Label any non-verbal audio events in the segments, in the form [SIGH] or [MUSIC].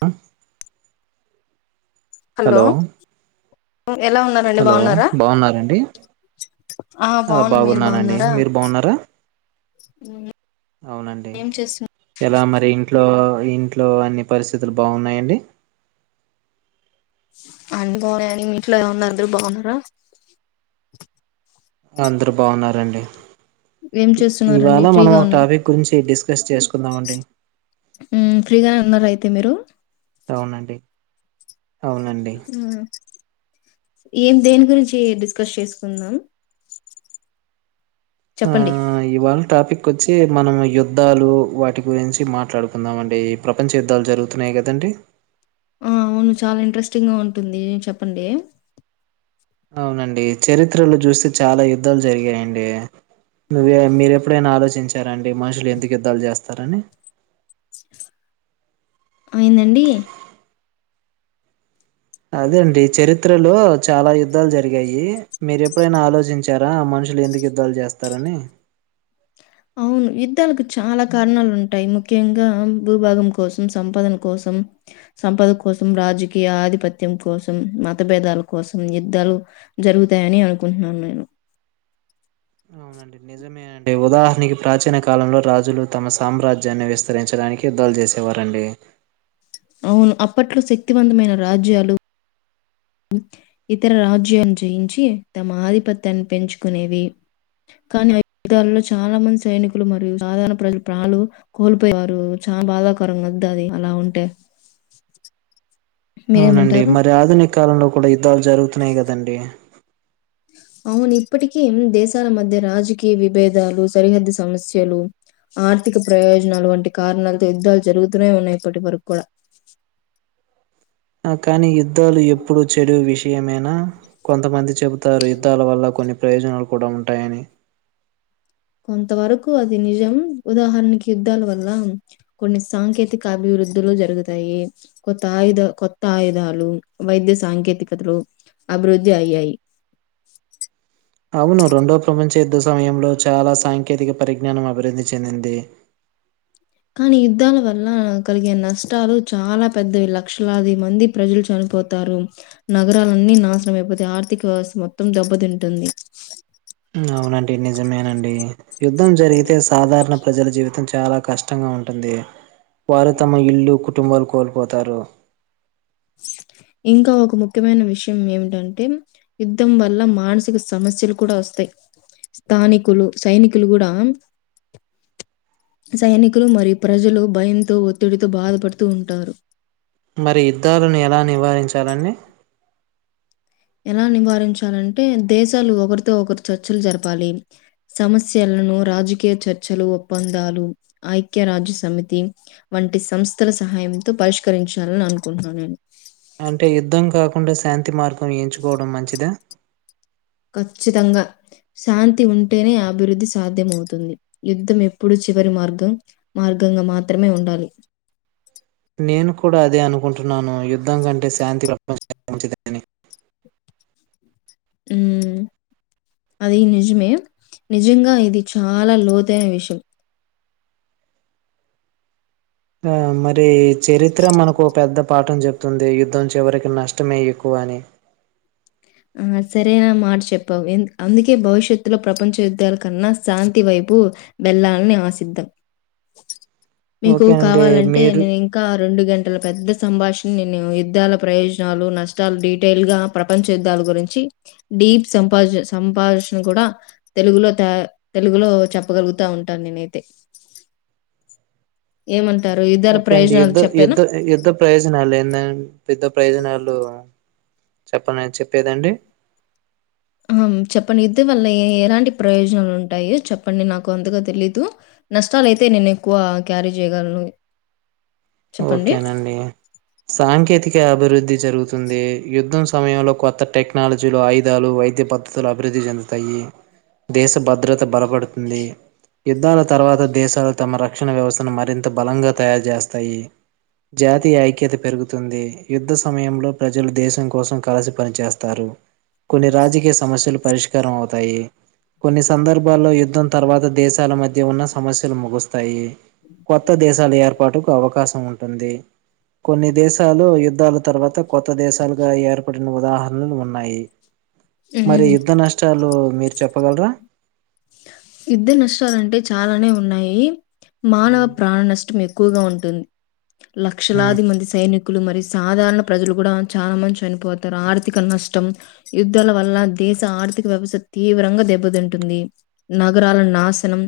ఆ హలో ఎలా ఉన్నారండి హలో బాగున్నారా బాగున్నారండి ఆ బాగున్న మీరు బాగున్నానండి బాగున్నారా మీరు బాగున్నారా అవునండి ఏం చేస్తున్నా ఎలా మరి ఇంట్లో ఇంట్లో అన్ని పరిస్థితులు బాగున్నాయండి అని బాగున్నాయిని మీ ఇంట్లో ఏమన్నారు అందరు బాగున్నారా అందరు బాగున్నారండి ఏం ఇ ఇవాళ చేస్తున్నారండి మనం, ఫ్రీగా ఒక ఉన్నారు టాపిక్ గురించి డిస్కస్ చేసుకుందామండి. ఉమ్ ఫ్రీగానే ఉన్నారా, అయితే మీరు. అవునండి, అవునండి. ఉమ్, ఏం దేని గురించి, డిస్కస్ చేసుకుందాం. ఆ చెప్పండి ఇవాళ టాపిక్, కొచ్చి మనం యుద్ధాలు వాటి గురించి మాట్లాడుకుందాం అండి. ఈ ప్రపంచ యుద్ధాలు, జరుగుతున్నాయి కదండ్, డి. ఆ అవున్ చాలా ఇంట్రెస్టింగ్ గా ఉంటుంది, చెప్పండి. అవునండి. చరిత్రలో చూస్తే చాలా యుద్ధాలు జరిగాయండి. నువ్వే, మీర్ ఎప్పుడైనా ఆలోచించ్ చార అండి. మనుషులు ఎందుకు యుద్ధాలు జేస్తారని. ఆ ఏందండి. అదేండి, చరిత్రలో చాలా యుద్ధాలు జరిగాయి. మీరు ఎప్పుడైనా ఆలోచించారా మన్, మనుషులు ఎందుకు యుద్ధాలు జేస్తారని. అవును యుద్ధాలకు చాలా కారణాలు ఉంటాయి. ముఖ్యంగా భూభాగం కోసం, సంపాదన కోసం, సంపద కోసం, రాజకీయ ఆధిపత్యం కోసం, మతభేదాల కోసం, యుద్ధాలు జరుగుతాయని అనుకుంటున్నాను నేను. అంటే ఉదాహరణికి ప్రాచీన కా, కాలంలో రాజులు తమ సామ్రాజ్యాన్ని విస్తరించడానికి, యుద్ధాలు జేసేవారండి. అవును, అప్పట్లో శక్తివంతమైన రాజ్యాలు, ఉమ్ ఇతర రాజ్యాన్ని జయించి, తమ ఆధిపత్యాన్ని పెంచుకునేవి. కానీ ఆ యుద్ధాలలో చాలా మంది సైనికులు మరియు సాధారణ ప్రజలు ప్రాణాలు కోల్పోయారు. చాన బాధాకరం వద్ద, అది అలా ఉంటే. అవునండి. మీరేమంటారు? మరి ఆధునిక్ కాలంలో కూడా యుద్ధాలు జరుగుతున్నాయి కదండి. అవును, ఇప్పటికీ ఎన్ని దేశాల మధ్య రాజకీయ విభేదాలు, సరిహద్దు సమస్యలు, ఆర్థిక ప్రయోజనాలు వంటి కారణాలతో, యుద్ధాలు జరుగుతూనే ఉన్నాయి ఇప్పటి వరక్ కూడా. ఆ కానీ యుద్ధాలు ఎప్పుడు చెడు విషయమైనా, కొంతమంది చెబుతారు. యుద్ధాల వల్ల కొన్ని ప్రయోజనాలు కూడా ఉంటాయని. కొంత వరకు అది నిజం. ఉదాహరణకి యుద్ధాల వల్ల కొన్ని సాంకేతిక అభివృద్ వృద్ధులు జరుగుతాయి. కొత్త ఆయుధ, కొత్త ఆయుధాలు, వైద్య సాంకేతికతలు, అభివృద్ధి అయ్యాయి. అవును రెండో ప్రపంచ యుద్ధ సమయంలో, చాలా సాంకేతిక పరిజ్ఞానం అభివృద్ధి చెందింది. కాని యుద్ధాల వల్ల కలిగే నష్టాలు చాలా పెద్దవి. లక్షలాది మంది ప్రజలు చనిపోతార్. ఉమ్ నగరాలన్నీ నాశనమైపోతాయి, ఆర్థిక వ్యవస్థ మొత్తం దెబ్బతింటుంది. ఉమ్ అవునండి నిజమేనండి. యుద్ధం జరిగితే సాధారణ ప్రజల జీవితం చాలా, కష్టంగా ఉంటుంది. వారు తమ ఇల్లు, కుటుంబాలు కోల్పోతారు. అ ఇంకా ఒక ముఖ్యమైన విషయం ఏమిటంటే, యుద్ధం వల్ల మానసిక సమస్యలు కూడా ఓస్తాయి. స్థానికులు, సైనికులు గుడా సైనికులు మరియు ప్రజలు భయంతో, ఒత్తిడితో బాధపడుతూ ఉంటారు. మరి యుద్ధాలను ఎలా నివారించాలండి. ఎలా నివారించాలంటే, దేశాలు ఒకరితో ఒకరు చర్చలు జరపాలి. సమస్యలను రాజకీయ చర్చలు, ఒప్పందాలు, ఐక్య రాజ్య సమితి వంట్ వంటి సంస్థల సహాయంతో, పరిష్కరించాలని అనుకుంటున్నాను నేను. అంటే యుద్ధం కాకుండా, శాంతి మార్గం ఎంచుకోవడం మంచిదా. చ్చితంగా. శాంతి ఉంటేనే అభివృద్ధి సాధ్యమవుతుంది యుద్ధం ఎప్పుడు చివరి మార్గం మార్గం గంగ మాత్రమే ఉండాలి నేను కూడా అదే అనుకుంటున్నాను యుద్ధం కంటే శాంతి మంచిది [UNINTELLIGIBLE] మ్మ్ అది నిజమే నిజంగా ఇది చాలా లోతైన విషయం ఆ మరి చరిత్ర మనకు పెద్ద పాఠం చెప్ తుంది యుద్ధం చివరికి నష్టమే ఎక్కువ అని ఆ సరేైన మాట చెప్పావు అందుకే భవిష్యత్తులో ప్రపంచ యుద్ధాల కన్నా శాంతి వైపు తప్పు బెళ్లాలని ఆశిద్దాం మీకు ఓకే అండి కావాలంటే మీరు నేను ఇంకా రెండు గంటల పెద్ద సంభాషణ నేను యుద్ధాల ప్రయోజనాలు నష్టాలు డీటెయిల్ గా ప్రపంచ యుద్ధాల గురించి డీప్ సం సంభాషణ కూడా తెలుగులో తెలుగులో చెప్పగలుగుతా ఉంటాను నేనైతే ఏమంత ఓకే అండి యుద్ధ యుద్ధ యుద్ధ ప్రయోజనాలు ఎ పెద్ద్ద ప్రయోజనాలు చెప్పం చెప్పేదండి ఆ చెప్పండి ఇది వల్ల ఎలాంటి ప్రయోజనాలు ఉంటాయి చెప్పండి నాకు అందుగా తెలీదు నష్టాలుయితే నేను ఎక్కువ క్యారీ చేయగలను చెప్పండి. ఓకేనండి సాంకేతిక అభివృద్ధి జరుగుతు ఉంది యుద్ధం సమయంలో కొత్త టెక్నాలజీలు ఆయుధాలు వైద్య పద్ధతులు అభివృద్ధి చెందుతాయి దేశ భద్రత బలపడుతుంది యుద్ధాల తర్వాత దేశాలు తమ ర రక్షణ వ్యవస్థను మరింత బలంగా తయారు చేస్తాయి జాతీయ ఐక్యత పెరుగుతుంది యుద్ధ సమయంలో ప్రజ ప్రజలు దేశం కోసం కలసి పనిచేస్తారు కొన్ని రాజకీయ సమస్యలు పరిష్కారం అవుతారు అతాయి కొన్ని సందర్భాల్లో యుద్ధం తర్వాత దేశాల మధ్య ఉన్న సమస్యలు ముగుస్తాయి కొత్త దేశాల ఏర్పాటుకు అవకాశం ఉంటుంది కొన్ని దేశాలు యుద్ధాల తర్వాత కొత్త దేశాలుగా ఏర్పడి ఉదాహరణలు ఉన్నాయి మరి హ్మ్. యుద్ధ నష్టాలు మీరు చెప్పగలరా యుద్ధ నష్టాలంటే చాలానే ఉన్నాయి మానవ ఉమ్, ప్రాణ నష్టం ఎక్కువగా ఉంటు లక్షలాది మంది సైనికులు మరియు సాధారణ ప్రజలు కూడా చాలా మంచి చనిపోతారు ఆర్థిక నష్టం యుద్ధాల వల్ల దేశ ఆర్థిక వ్యవస్థ తీవ్రంగా దెబ్బతింటుంది నగరాల నాశనం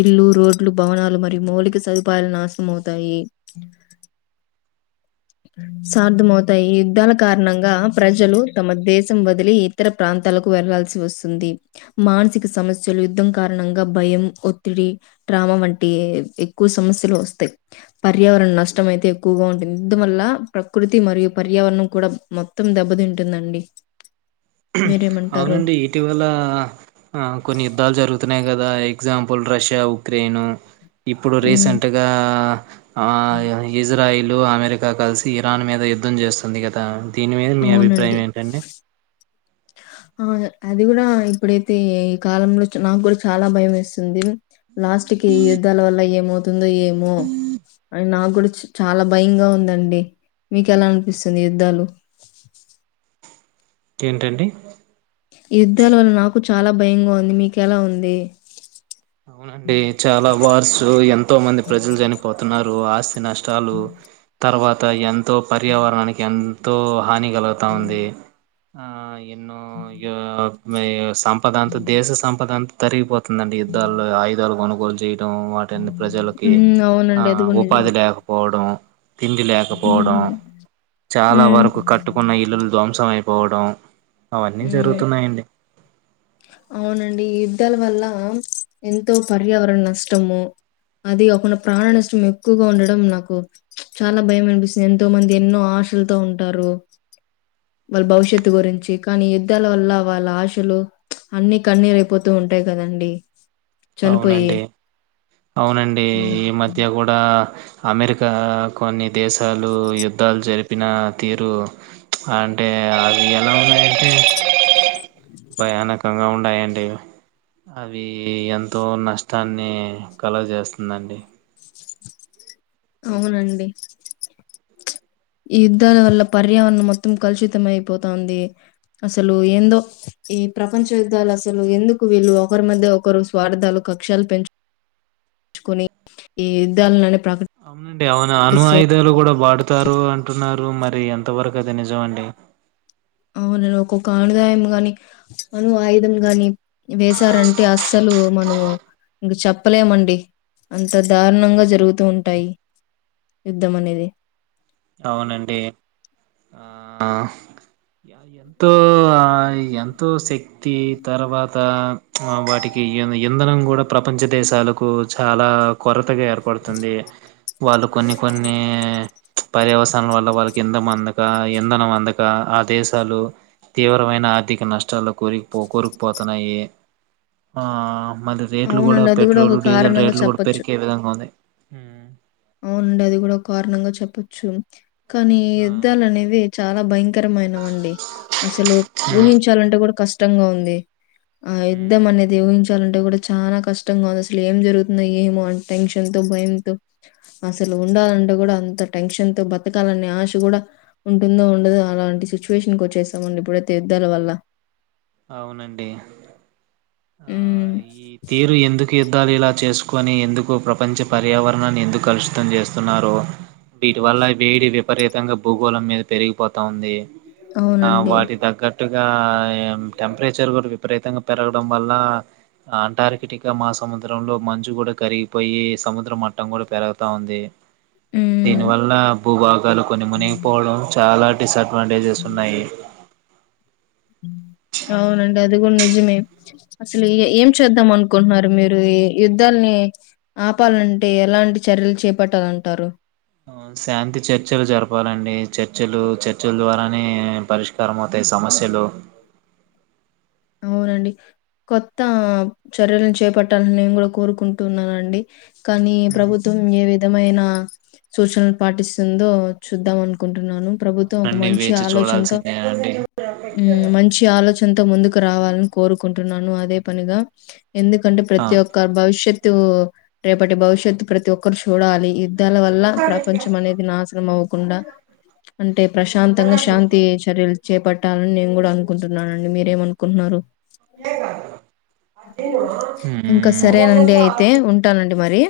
ఇళ్లు రోడ్లు భవనాలు మరియు మౌలిక సదుపాయలు నాశనం అవుతాయి సార్థమవుతాయి ఈ యుద్ధాల కారణంగా ప్రజలు తమ దేశం వదిలి ఇతర ప్రాంతాల తలకు వెళ్లాల్సి వస్తుంది మానసిక సమస్యలు యుద్ధం కారణంగా భయం ఒత్తిడి డ్రామ వంటి ఎక్కువ సమస్యలు వస్తాయి పర్యావరణ నష్టం అయితే ఎక్కువగా ఉంటుంది ఇద్దు వల్ల ప్రకృతి మరియు పర్యావరణం కూడా మొత్తం దెబ్బతింటుందండి మీరేమంటారు? అవునండి ఇటీవల ఆ కొన్ని యుద్ధాలు జరుగుతున్నాయి కదా ఎగ్జాంపుల్ రష్యా ఉక్రెయిన్ ఇప్పుడు హ్మ్. రీసెంట్గా ఇజ్రాయిల్ అమెరికా కలిసి ఇరాన్ మీద యుద్ధం చేస్తుంది గత దీని మీద మీ అభిప్రాయం అవునండి. ఏంటండి ఆ అది కూడా ఇప్పుడైతే ఈ కాలంలో నాకు కూడా చాలా భయం వేస్తుంది లాస్ట్ కి యుద్ధాల వల్ల ఏమవుతుందో ఏమో అ నాకు కూడా చ చాలా భయంగా ఉందండి మీకు ఎలా అనిపిస్తుంది యుద్ధాలు ఏంటండి ఈ యుద్ధాల వల్ల నాకు చాలా భయంగా ఉంది మీకెలా ఉంది. అవునండి చాలా వార్సు ఎంతో మంది ప్రజలు చనిపోతున్నారు, ఆస్ నష్టాలు తర్వాత ఎంతో పర్యావరణానికి ఎంతో హానిగా గుతా ఉంది, ఆ ఎన్నో సంపద అంతా దేశ సంపద అంతా తరిగిపోతుందండి యుద్ధాలు ఆయుధాలు కొనుగోలు చేయ వాటిని ప్రజలకి హ్మ్. ఆ అవునండి. అది కూడా ఉపాధి నిజమే. లేకపోవడం తిండి లేకపోవడం హ్మ్. చాలా హ్మ్. వరకు కట్టుకున్న ఇల్లులు ధ్వంసం అయిపో పోవడం అవన్నీ హ్మ్. జరుగుతున్నాయండి. అవునండి యుద్ధాల వల్ల ఎంతో పర్యావరణ నష్టము, అది అకుండా ప్రాణ నష్టం ఎక్కువగా ఉండడం నాకు చాలా భయం అనిపిస్తుంది. ఎంతో మంది ఎన్నో ఆశలతో ఉంటారు, వాళ్ళ భవిష్యత్తు గురించి కానీ యుద్ధాల వల్ల వాళ్ళ ఆశలు, అన్నీ కన్నీరుయిపోతూ ఉంటాయి కదండి, అవునండి అవునండి హ్మ్. ఈ మధ్య కూడా అమెరికా కొన్ని దేశాలు యుద్ధాలు జరిపిన తీరు అంటే ఎ అది ఎలా ఉనాయి [UNINTELLIGIBLE] భయానకంగా ఉన్నాయండి అవి ఎంత ఎంతో నష్టాన్ని కలగజేస్తుందండి. అవునండి ఈ యుద్ధాల వల్ల పర్యావరణం మొత్తం కలుషితం అయిపోతుంది, అసలు ఏందో ఈ ప్రపంచ యుద్ధాలు అసలు ఎందుకు వీళ్ళు ఒకరి మధ్య ఒకరు స్వార్థాలు కక్షలు పెంచు, కోన్ని ఈ యుద్ధాలని ప్రకటించ అ అ అనుయుధాలు కూడా వాడుతారు అంటున్నా, నారు మరి ఎంతవరకు అది నిజం అండి, అవునను ఒక్కొక్క ఆనుదాయం గాని అను ఆయుధం గాని వేసారంటే అస్సలు మనము ఇంకా చెప్పలేమండి అంత దారుణంగా జరుగుతూ ఉంటాయి. యుద్ధం అనేది అవునండి ఆ ఎంతో ఆ ఎంతో శక్తి తర్వాత వాటికి ఇంధనం కూడా ప్రపంచ దేశాలకు చాలా కొర కొరాత గా ఏర్పడుతుంది, వాళ్ళు కొన్ని కొన్ని పర్యావసనం వల్ల వాళ్ళకి ఇంధం అందక ఇంధనం అందక ఆ దేశాలు తీవ్రమైన ఆర్థిక నష్టాల్లో కోరిపో కోరికుపోతున్నాయి మళ్ళ రేట్లు కూడా అవునండి. అది పెట్రోల్ ఒక డీజిల్ కారణంగా రేట్లు కూడా చెప్పొచ్చు. పెరిగే విధంగా ఉంది. అవునండి అది కూడా కారణంగా చెప్పచ్చు కానీ ఆ యుద్ధాలు అనేది చాలా భయంకా కరమైనవండి అసలు ఉమ్ ఊహించాలంటే కూడా కష్టంగా ఉంది ఆ యుద్ధం ఉమ్ అనేది ఊహించ అంటే కూడా చాలా కష్టంగా ఉంది అసలు ఏం జరుగుతున్నా ఏమో అ టెన్షన్ తో భయంతో అసలు ఉండాలంటూ కూడా అంత టెన్షన్ తో బతకాలనే ఆశ కూడా ఉంటుందో ఉండదుో అలా ఇలాంటి సిచ్యువేషన్కి వచ్చేసామండి ఇప్పుడైతే యుద్ధాల వల్ల అవునండి ఆ హ్మ్. ఈ తీరు ఎందుకు అయుద్దాలు ఇలా చేసుకొని ఎందుకు ప్రపంచ పర్యావరణాన్ని ఎందుకు కలుషితం చేస్తున్నారో వీటి వల్ల వేడి విపరీతంగా భూగోళం మీద పెరిగిపోతా ఉంది. ఆ అవునండి. వాటి తగ్గట్టుగా టెంపరేచర్ కూడా విపరీతంగా పెరగడం వల్ల అంటార్కిటిక్ మా సముద్రంలో మంచు కూడా కరిగిపోయి సముద్ర మట్టం కూడా పెరుగుతా ఉంది ఉ దీని వల్ల భూభాగాలు కొని మునిగిపోవడం చాలా డిసఅడ్వాంటేజెస్ ఉన్నాయి. అవునండి అది గూడ్ నిజమే. అసలు ఏ ఏం చేద్దాం అనుకుంటున్నారు మీరు.? ఈ యుద్ధాల్ని. ఆపల్నంటే ఎలాంటి చర్యలు చేపట్టాలంటారు.? ఆ శాంతి చర్చలు జరపాలండి. చర్చలు, చర్చల్ ద్వారానే పరిష్కారం అవు. తాయి సమస్యలు. అవునండి, కొత్త చర్యలను చేపట్టాలని నేను గూడా కోరుకుంటున్నానండి. కానీ, ఉమ్ ప్రభుత్వం ఏ విధమైన. సూచన పాటిస్తుందో చూద్దాం అనుకుంటున్నాను. ! ప్రభుత్వం ఒక అవునండి మంచి వేచి ఆలోచన్తో, చూడాల్సిందేనండి ఊ మంచి ఆలోచన్తో ముందుక్. క్రావాలని కోరుకుంటున్నాను అదే పనిగా. ఎందుకంటే, ఆ ప్రతి ఒక్క భవిష్య. త్తు, రేపటి భవిష్యత్తు ప్రతి ఒక్కరు చూడాలి యి. ద్ధాల వల్ల ప్రపంచం అనేది నాశనం అవ్వకుండా. అంటే ప్రశాంతంగా శాంతి చర్యలు చేపట్టాలని నేను గూడా అనుకుంటున్నానం. డి మీరేమన్కున్నారు.? ! ఇంకా ఉమ్ సరేనండి అయితే, ఉంటానండి మరి. !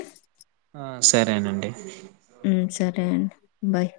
ఆ సరేనండి. ! ఊమ్మ్ సరే అండి బాయ్.